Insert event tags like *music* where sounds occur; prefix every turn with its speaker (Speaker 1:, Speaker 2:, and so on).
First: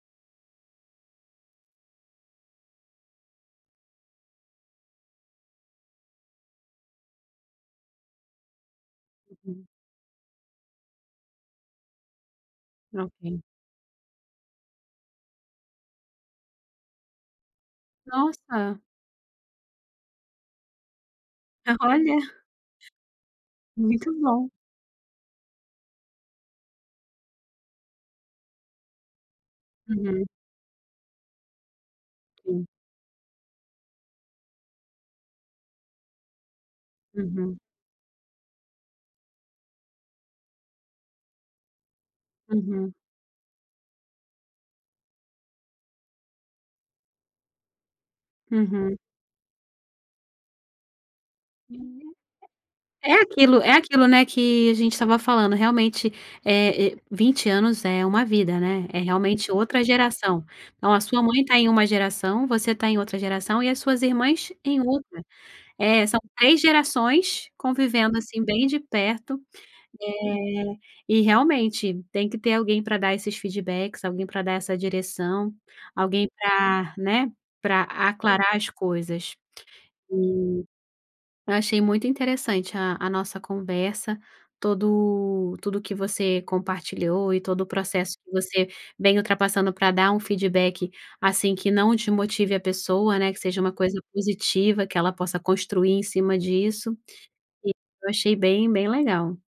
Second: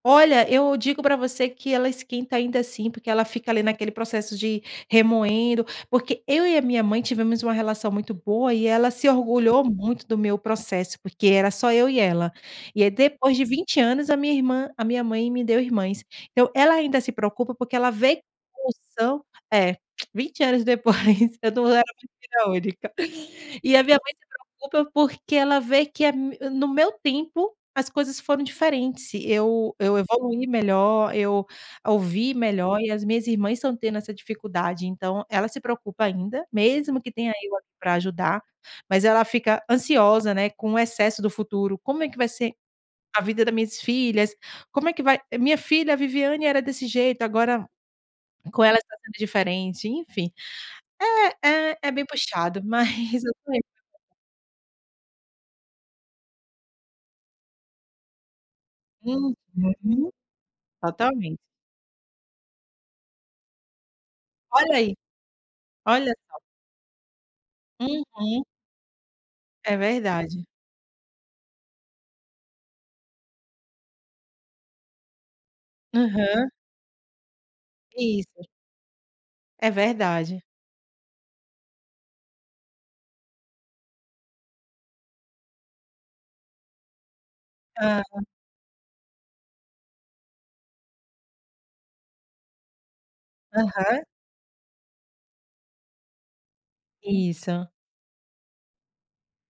Speaker 1: Olha, eu digo pra você que ela esquenta ainda assim, porque ela fica ali naquele processo de remoendo. Porque eu e a minha mãe tivemos uma relação muito boa e ela se orgulhou
Speaker 2: Hum.
Speaker 1: muito do meu processo, porque era só eu e ela. E aí depois
Speaker 2: Ok.
Speaker 1: de 20 anos, a minha irmã a minha mãe me deu irmãs. Eu ela ainda se preocupa porque ela vê co
Speaker 2: Nossa!
Speaker 1: são é, *clicks tongue* 20 anos depois eu não
Speaker 2: Ah,
Speaker 1: era
Speaker 2: olha.
Speaker 1: filha única, e a minha
Speaker 2: Muito
Speaker 1: mãe se
Speaker 2: bom.
Speaker 1: preocupa, porque ela vê que é me no meu tempo as coisas foram diferentes, eu eu
Speaker 2: Uhum.
Speaker 1: evoluí melhor, eu ouvi
Speaker 2: Sim.
Speaker 1: melhor e as minhas irmãs estão tendo essa dificuldade. Então ela se preocupa ainda, mesmo que tenha eu
Speaker 2: Uhum.
Speaker 1: aqui para ajudar, mas ela fica ansiosa, né, com o excesso do futuro "como é que vai ser
Speaker 2: Uhum.
Speaker 1: a vida da minhas filhas? Como é que vai minha filha, a Viviane era desse jeito agora com elas
Speaker 2: Uhum.
Speaker 1: tá sendo diferente", enfim. É, é é
Speaker 2: Uhum.
Speaker 1: bem puxado
Speaker 2: É
Speaker 1: mas, eu tô in
Speaker 2: aquilo é aquilo, né, que a gente estava falando, realmente, eh, e 20 anos é uma vida, né, é realmente outra
Speaker 1: Uhum.
Speaker 2: geração. Ó, a sua
Speaker 1: Totalmente.
Speaker 2: mãe tá em uma geração, você tá em outra geração e as suas irmãs
Speaker 1: Olha
Speaker 2: em
Speaker 1: aí.
Speaker 2: outra. É,
Speaker 1: Olha
Speaker 2: são
Speaker 1: só.
Speaker 2: 3 gerações convivendo, assim,
Speaker 1: Uhum.
Speaker 2: bem de perto,
Speaker 1: É verdade.
Speaker 2: eh, e realmente tem que ter alguém pra dar esses feedbacks, alguém pra dar essa direção, alguém
Speaker 1: Aham.
Speaker 2: pra, né, pra
Speaker 1: Isso.
Speaker 2: aclarar as coisas.
Speaker 1: É verdade.
Speaker 2: E eu achei muito interessante a a nossa conversa, tudo tudo que você compartilhou e todo o processo
Speaker 1: Aham.
Speaker 2: que você vem ultrapassando para dar um feedback, assim, que não desmotive a pessoa, né, que seja uma coisa
Speaker 1: Aham.
Speaker 2: positiva, que ela possa construir em cima disso, e
Speaker 1: Isso.
Speaker 2: eu achei bem bem legal.